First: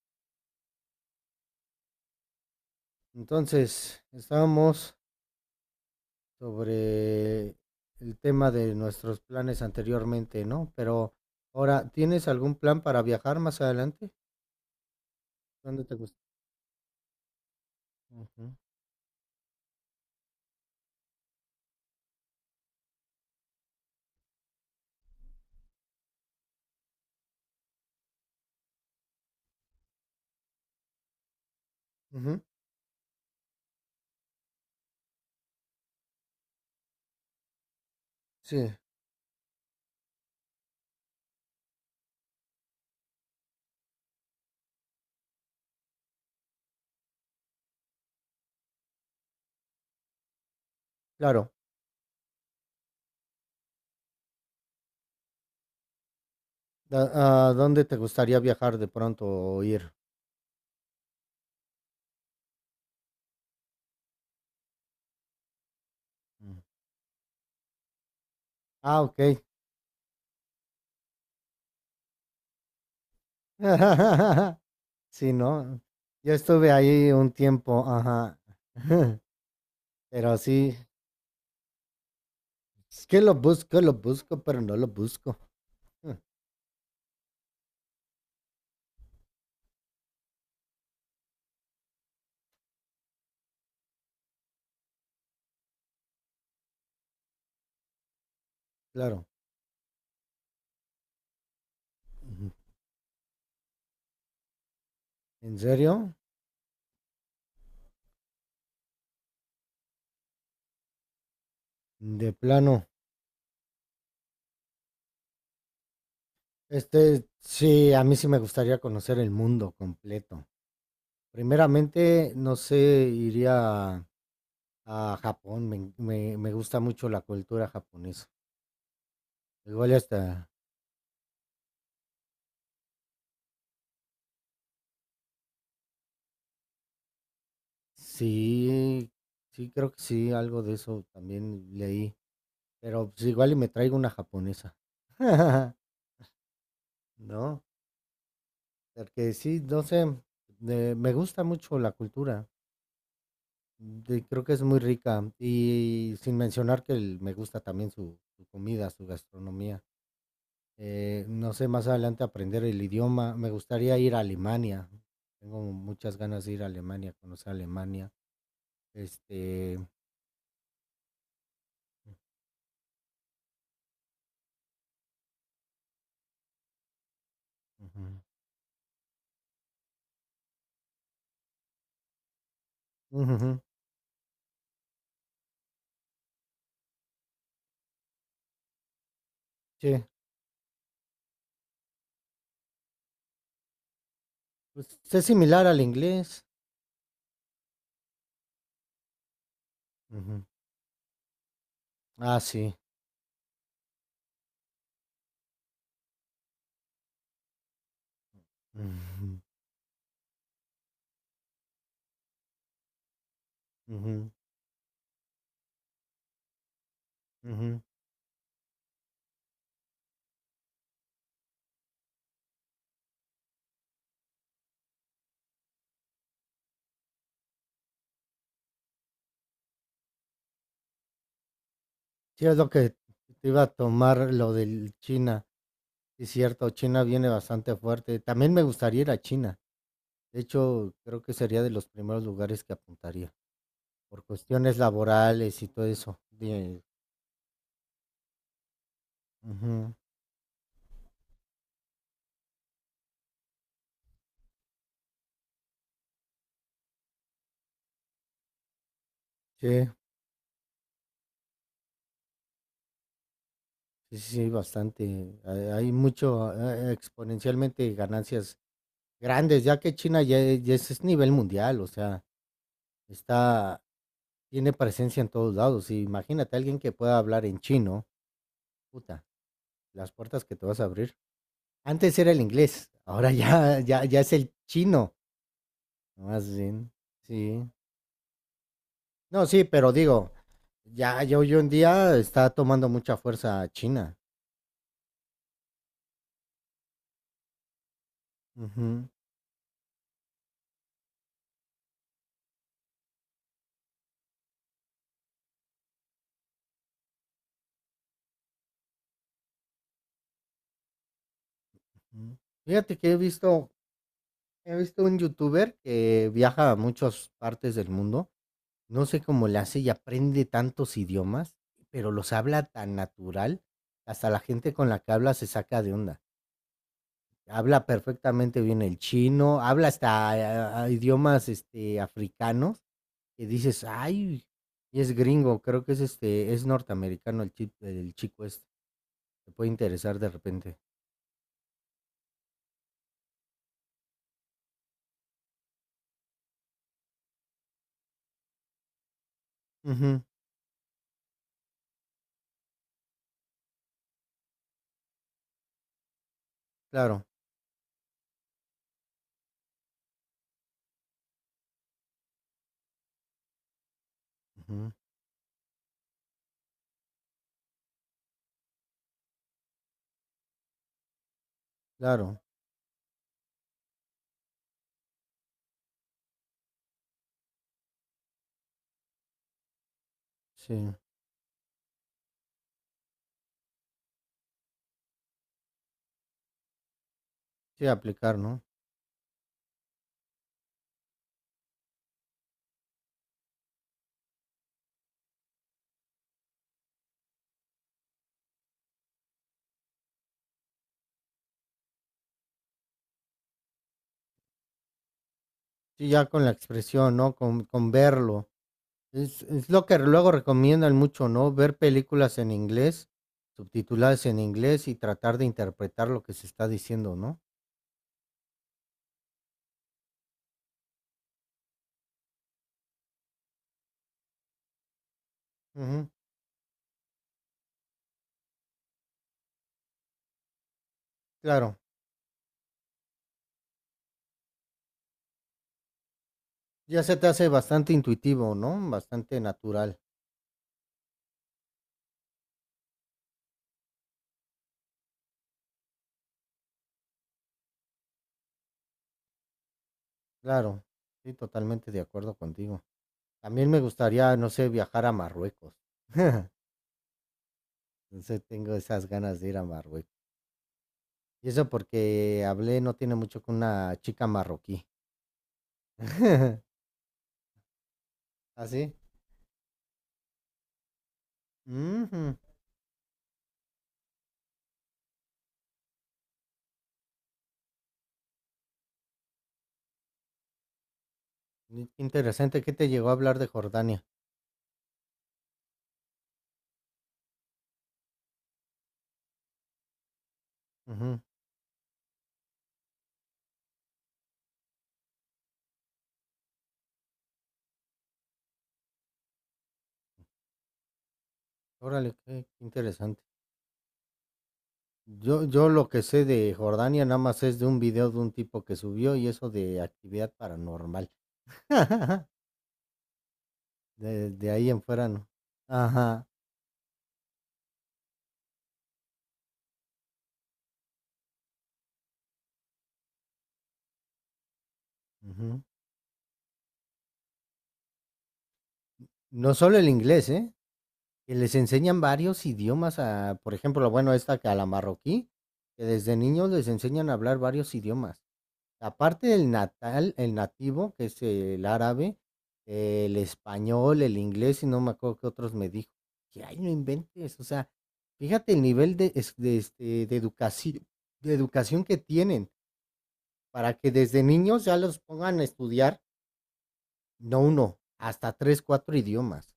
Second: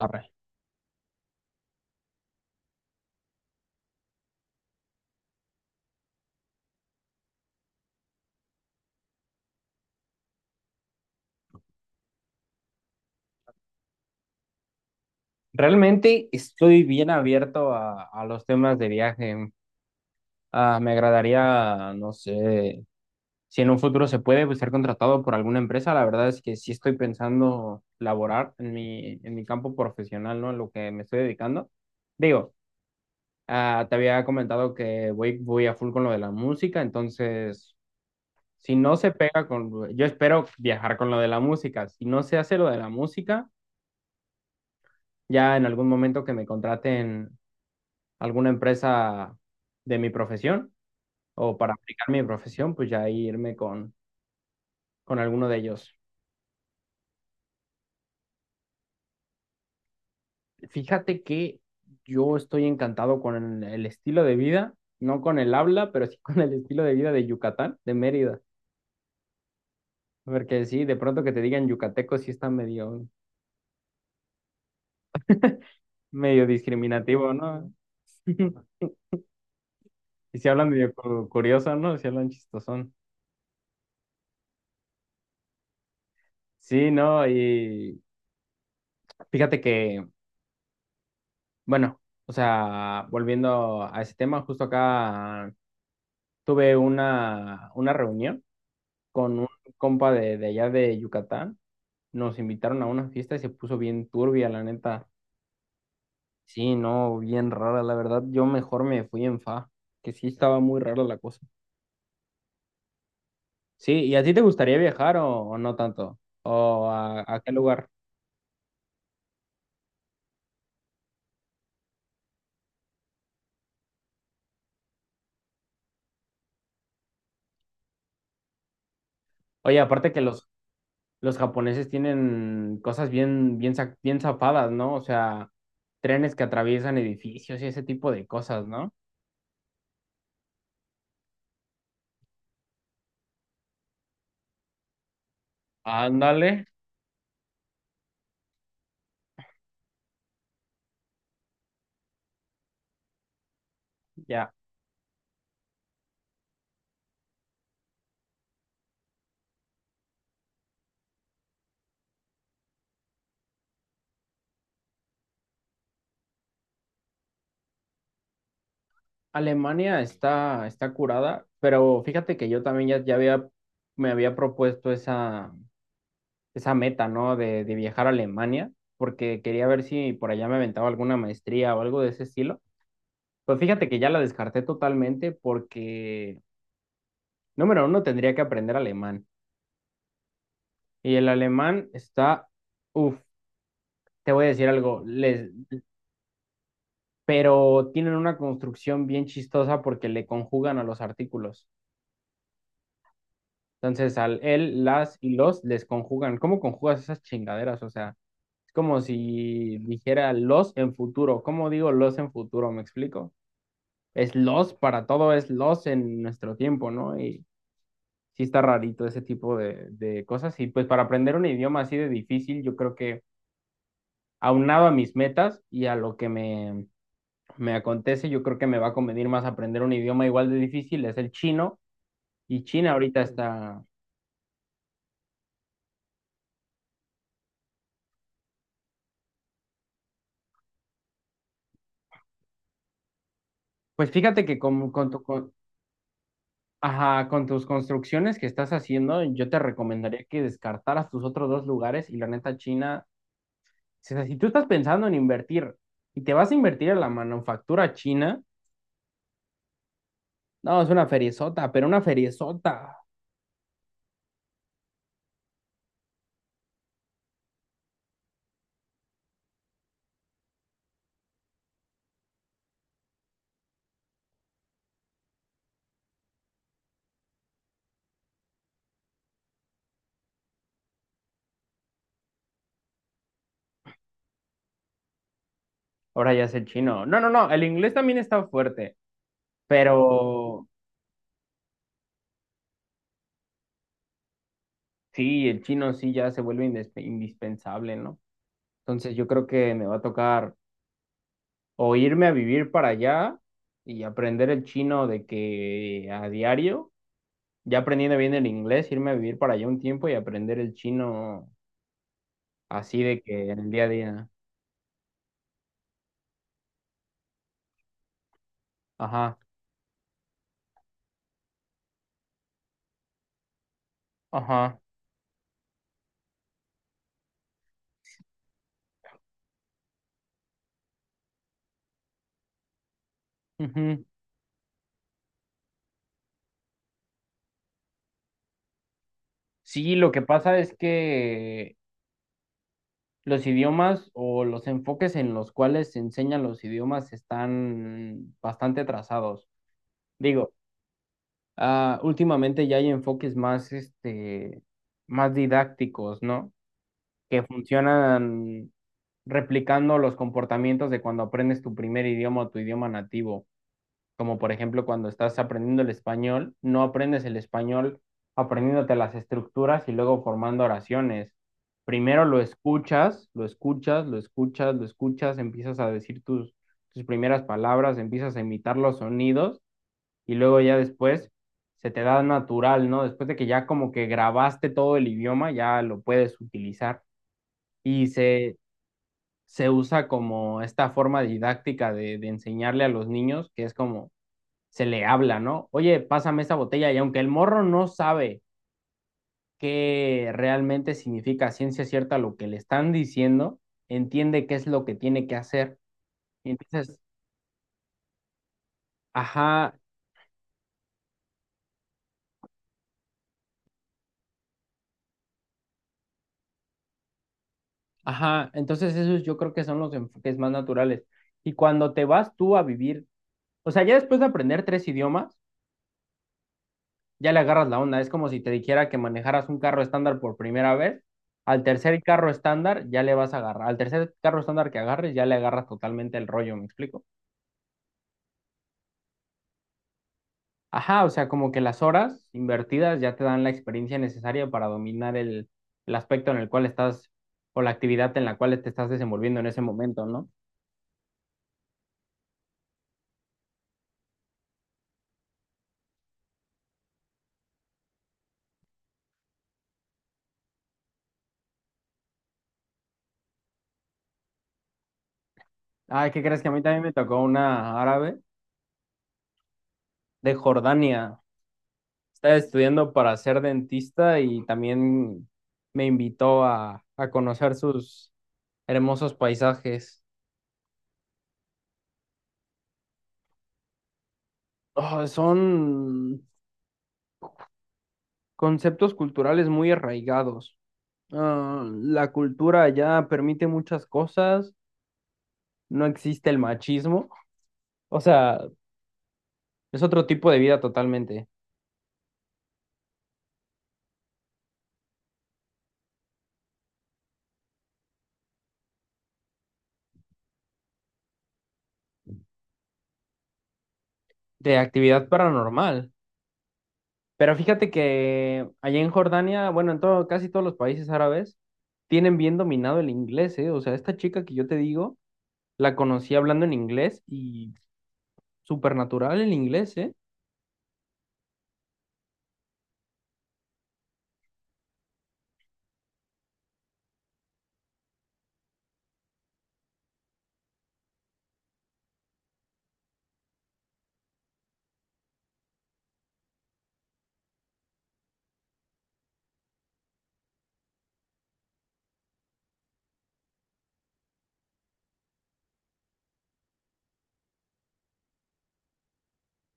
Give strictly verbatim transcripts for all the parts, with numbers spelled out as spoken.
Arre. Entonces, estábamos sobre el tema de nuestros planes anteriormente, ¿no? Pero ahora, ¿tienes algún plan para viajar más adelante? ¿Dónde te gusta? Realmente estoy bien abierto a, a los Ujú, temas de viaje. Ah, me agradaría, no sé, si en un futuro se puede pues, ser contratado por alguna empresa. La verdad es que sí estoy pensando laborar en mi, en mi campo profesional, ¿no? En lo que me estoy dedicando. ujú, Digo, ah, te había comentado que voy, voy a full con lo de la música, entonces, sí, si no se pega con, yo espero viajar con lo de la música. Si no se hace lo de la música, ya en algún momento que me contraten. Alguna empresa de mi profesión claro. o para aplicar mi profesión, pues ya irme con, con alguno de ellos. Da- ¿A dónde te gustaría viajar de pronto o ir? Fíjate que yo estoy encantado con el estilo de vida, no con el habla, pero sí con el Mm. estilo de vida de Yucatán, de Mérida. Ah, ok. Porque sí, de pronto que te digan yucateco sí está medio, Sí, ¿no? Yo medio estuve ahí un discriminativo, ¿no? tiempo, ajá. Pero Y si hablan sí, medio cu- curioso, ¿no? Si hablan chistosón. es que lo busco, lo busco, pero no lo busco. Sí, ¿no? Y fíjate que, bueno, o sea, volviendo a ese tema, justo acá tuve una, una reunión Claro. con un compa de, de allá de Yucatán. Nos Ujú. invitaron a una fiesta y se puso bien turbia, la neta. ¿En serio? Sí, no, bien rara, la verdad. Yo mejor me fui en fa, que sí estaba muy rara la cosa. De plano. Sí, ¿y a ti te gustaría viajar o, o no tanto? ¿O a, Este, a qué lugar? Sí, a mí sí me gustaría conocer el mundo completo. Primeramente, no sé, iría a, a Japón. Me, en- me, me gusta mucho la cultura japonesa. Oye, Igual y aparte que hasta, los, los japoneses tienen cosas bien, bien, za- bien zafadas, ¿no? O sea, trenes que atraviesan edificios y ese tipo de cosas, ¿no? sí, sí, creo que sí, algo de eso también leí. Pero pues igual y me traigo una japonesa. Ándale, ¿No? Porque sí, no sé, me me gusta mucho la cultura. De Creo que ya. es muy rica, y sin mencionar que el me gusta también su su comida, su gastronomía. Eh, no sé, más adelante aprender el idioma. Me gustaría ir a Alemania. Tengo muchas ganas de ir a Alemania, conocer Alemania. Este Alemania está, está curada, pero fíjate que yo también ya, ya había, me había propuesto esa, esa meta, ¿no? De, de Ujú, viajar a Alemania, porque quería ver si por allá me aventaba alguna maestría o algo de ese estilo. Pues ujú, fíjate que ya la descarté totalmente porque, número uno, tendría que aprender alemán. sí, Y el alemán está, uff, te voy a decir pues, algo, es les, similar al inglés. pero tienen una construcción bien chistosa porque le Ujú. conjugan a los artículos. Ah, sí. Entonces, al él, las y los les conjugan. ¿Cómo conjugas esas chingaderas? O sea, es como Ujú, si dijera los en futuro. ¿Cómo digo los en futuro? ¿Me explico? ujú, Es los para todo, es los en nuestro tiempo, ¿no? Y ujú. sí está rarito ese tipo de, de cosas. Y pues para aprender un idioma así de difícil, yo creo que aunado a mis metas y a lo que me, me acontece, yo creo que me va a convenir más aprender un idioma igual de difícil, es el chino. Sí, es Y lo que China ahorita te iba a está... tomar lo del China. Sí, cierto, China viene bastante fuerte. También me gustaría ir a China. De hecho, creo que sería de los primeros lugares que apuntaría, Pues por fíjate que cuestiones con, con, tu- con- laborales y todo eso. De ajá, con tus construcciones que estás haciendo, yo te Ujú. recomendaría que descartaras tus otros dos lugares y la neta China, o sea, si tú estás pensando en invertir y te vas a invertir en la manufactura china, Sí, no, es una feriezota, pero una feriezota. sí, sí, bastante. Hay hay mucho, eh, exponencialmente ganancias grandes, ya que China ya, e- ya es, es nivel mundial, o sea, está, tiene presencia en todos lados. Y imagínate alguien que pueda hablar en chino, puta, las puertas que te vas a abrir. Antes era el inglés, ahora ya, ya, ya es el chino, Ahora ya más es el bien. chino. No, no, no, Sí. el inglés también está fuerte, No, sí, pero digo, pero Ya, ya hoy en día está tomando mucha fuerza China. sí, el chino sí ya se vuelve indes- indispensable, ¿no? Ujú, Entonces yo creo que me va a tocar o irme a vivir para allá y aprender el chino de que a diario ya aprendiendo bien el inglés, irme a vivir para allá un tiempo y aprender el chino ujú. Fíjate así que he de que en visto, el día a día. he visto un youtuber que viaja a muchas partes del mundo. No sé Ajá, cómo le hace y aprende tantos idiomas, pero los habla tan natural, que hasta la gente ajá. con la que habla se saca de onda. Habla perfectamente bien el chino, habla hasta ah, idiomas este, africanos que dices, Ujú. ay, y es gringo, creo que es este, es norteamericano el, chi- el chico este. Te puede Sí, lo interesar que de pasa es repente. que los idiomas o los enfoques en los cuales se enseñan los idiomas están bastante atrasados. Ujú, Digo, ah, últimamente ya hay enfoques más, este, más didácticos, ¿no? claro. Que funcionan replicando los comportamientos de cuando aprendes tu primer idioma o tu idioma nativo. Como por ejemplo Ujú. cuando estás aprendiendo el español, no aprendes el español aprendiéndote las estructuras y luego formando oraciones. Primero lo Claro, escuchas, lo escuchas, lo escuchas, lo escuchas, empiezas a decir tus, tus primeras palabras, empiezas a imitar los sonidos y luego ya sí, después se te da natural, ¿no? Después de que ya como que grabaste todo el idioma, ya lo puedes utilizar sí, y aplicar, se, ¿no? se usa como esta forma didáctica de, de enseñarle a los niños, que es como se le habla, ¿no? Oye, pásame esta botella y aunque el morro no sabe qué realmente significa ciencia cierta lo que le están diciendo, entiende qué es lo que tiene que hacer. Sí, ya con la Y entonces, expresión, ¿no? Con, con verlo. Es, es ajá, lo que luego recomiendan mucho, ¿no? Ver películas en inglés, subtituladas en inglés y tratar de interpretar lo que se está diciendo, ¿no? ajá, entonces esos yo creo que son los enfoques más naturales. Y cuando te vas tú a vivir, o sea, ya después de aprender tres idiomas, Ujú, ya le agarras la onda. Es como si te dijera que manejaras un carro estándar por primera vez. Al claro, tercer carro estándar ya le vas a agarrar. Al tercer carro estándar que agarres ya le agarras totalmente el rollo, ¿me ya explico? se te hace bastante intuitivo, ¿no? Bastante natural, Ajá, o sea, como que las horas invertidas ya te dan la experiencia necesaria para dominar el, el aspecto en el cual estás o la actividad en la cual te estás desenvolviendo en ese momento, ¿no? claro. Sí, totalmente de acuerdo contigo. También me gustaría, no sé, viajar a Marruecos. Entonces tengo esas ganas de ir a Marruecos. Y eso porque hablé no tiene mucho con una chica marroquí. ¿Ah, qué crees que a mí también me tocó una árabe ¿Así? ¿Sí? de Jordania? Ujú. Estaba estudiando para ser dentista y también me invitó a, a conocer sus hermosos paisajes. Mm, qué interesante. ¿Qué te llegó a hablar de Jordania? Oh, son conceptos culturales muy arraigados. Ujú. Ah, la cultura ya permite muchas cosas, no existe el machismo. O sea, es otro tipo de vida totalmente, Órale, qué qué interesante. Yo, yo lo que sé de Jordania nada más es de un video de un tipo que subió y eso de actividad paranormal. De, de de ahí en fuera actividad no. paranormal. Ajá. Pero fíjate que allá en Jordania, bueno, en todo, casi todos los países árabes, tienen bien dominado el inglés, ¿eh? O sea, esta chica que yo te digo, Ujú. la conocí hablando en inglés y súper natural el No inglés, solo el ¿eh? inglés, ¿eh? Que les enseñan varios idiomas a, por ejemplo, bueno, esta que a la marroquí, que desde niños les enseñan a hablar varios idiomas. Aparte del natal, el nativo, que es el árabe, el español, el inglés, y no me acuerdo qué otros me dijo. Que ay, no inventes, o sea, fíjate el nivel de, es- de, este, de educación, de educación que tienen para que desde niños ya los pongan a estudiar, no uno, hasta tres, cuatro idiomas.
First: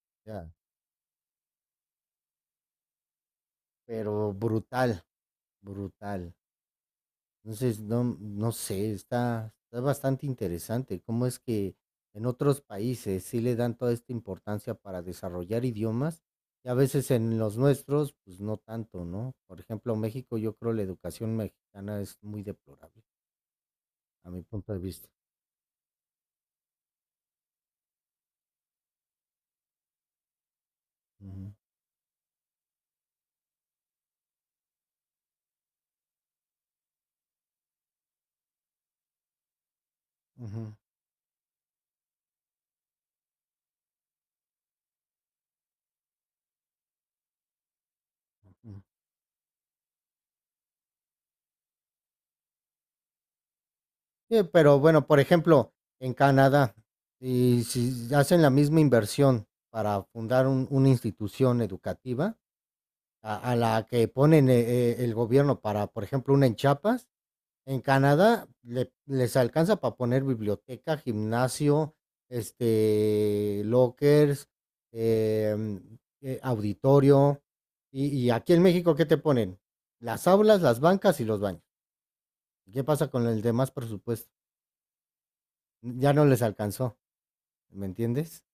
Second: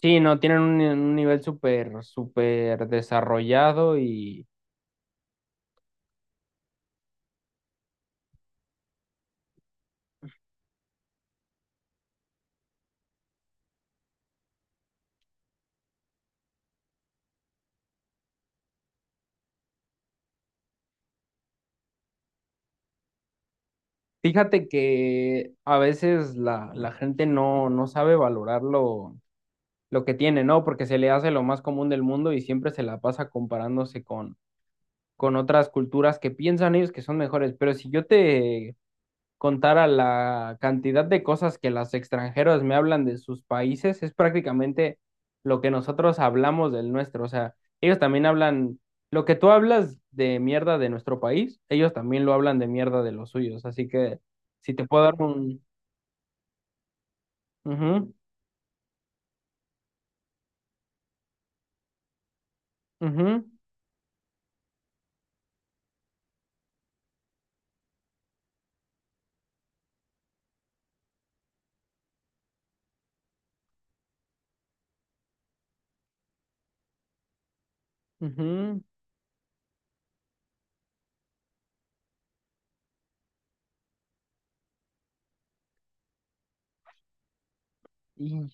Sí, O no, sea, tienen un, un nivel súper, súper desarrollado Pero y brutal, brutal. Entonces, no, no sé, está, está bastante interesante cómo es que en otros países sí le dan toda esta importancia para desarrollar idiomas y a veces en los nuestros, pues no tanto, ¿no? Por ejemplo, México, yo creo la educación mexicana es muy deplorable, a mi fíjate punto de vista. que a veces la, la gente no, no sabe valorarlo lo que tiene, ¿no? Porque se le hace lo Ujú, más común del mundo y siempre se la pasa comparándose con, con otras culturas que piensan ellos que son mejores. Pero si yo te contara la ujú, cantidad de cosas que las extranjeras me hablan de sus países, es prácticamente lo que nosotros hablamos del nuestro. O sea, ellos también ujú. hablan, lo que tú hablas de mierda de nuestro país, ellos también lo hablan de mierda de los suyos. Así que Sí, si pero te puedo bueno, dar por un... ejemplo, en Canadá, y si Ujú, hacen la misma inversión para fundar un- una institución educativa, ujú, a a la que ponen, eh eh, el gobierno para, por ejemplo, una en Chiapas, en Canadá le les alcanza para poner biblioteca, gimnasio, este, lockers, em, eh, auditorio, y y aquí en México, ¿qué te ponen? Las aulas, las bancas y los baños. ¿Qué pasa con el demás presupuesto? Ya no les alcanzó, ¿me entiendes? ujú.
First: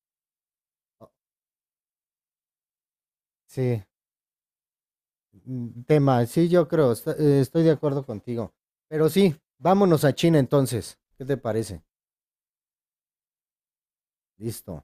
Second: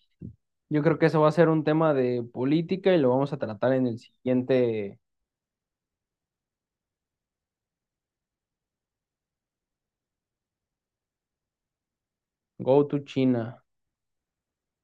Yo creo que O eso va a ser un tema de política y lo vamos a tratar Sí. en el siguiente. Mm, tema. Sí, yo creo, est- eh, estoy de acuerdo contigo. Pero sí, vámonos a China entonces. ¿Qué te parece? Go to China. Listo.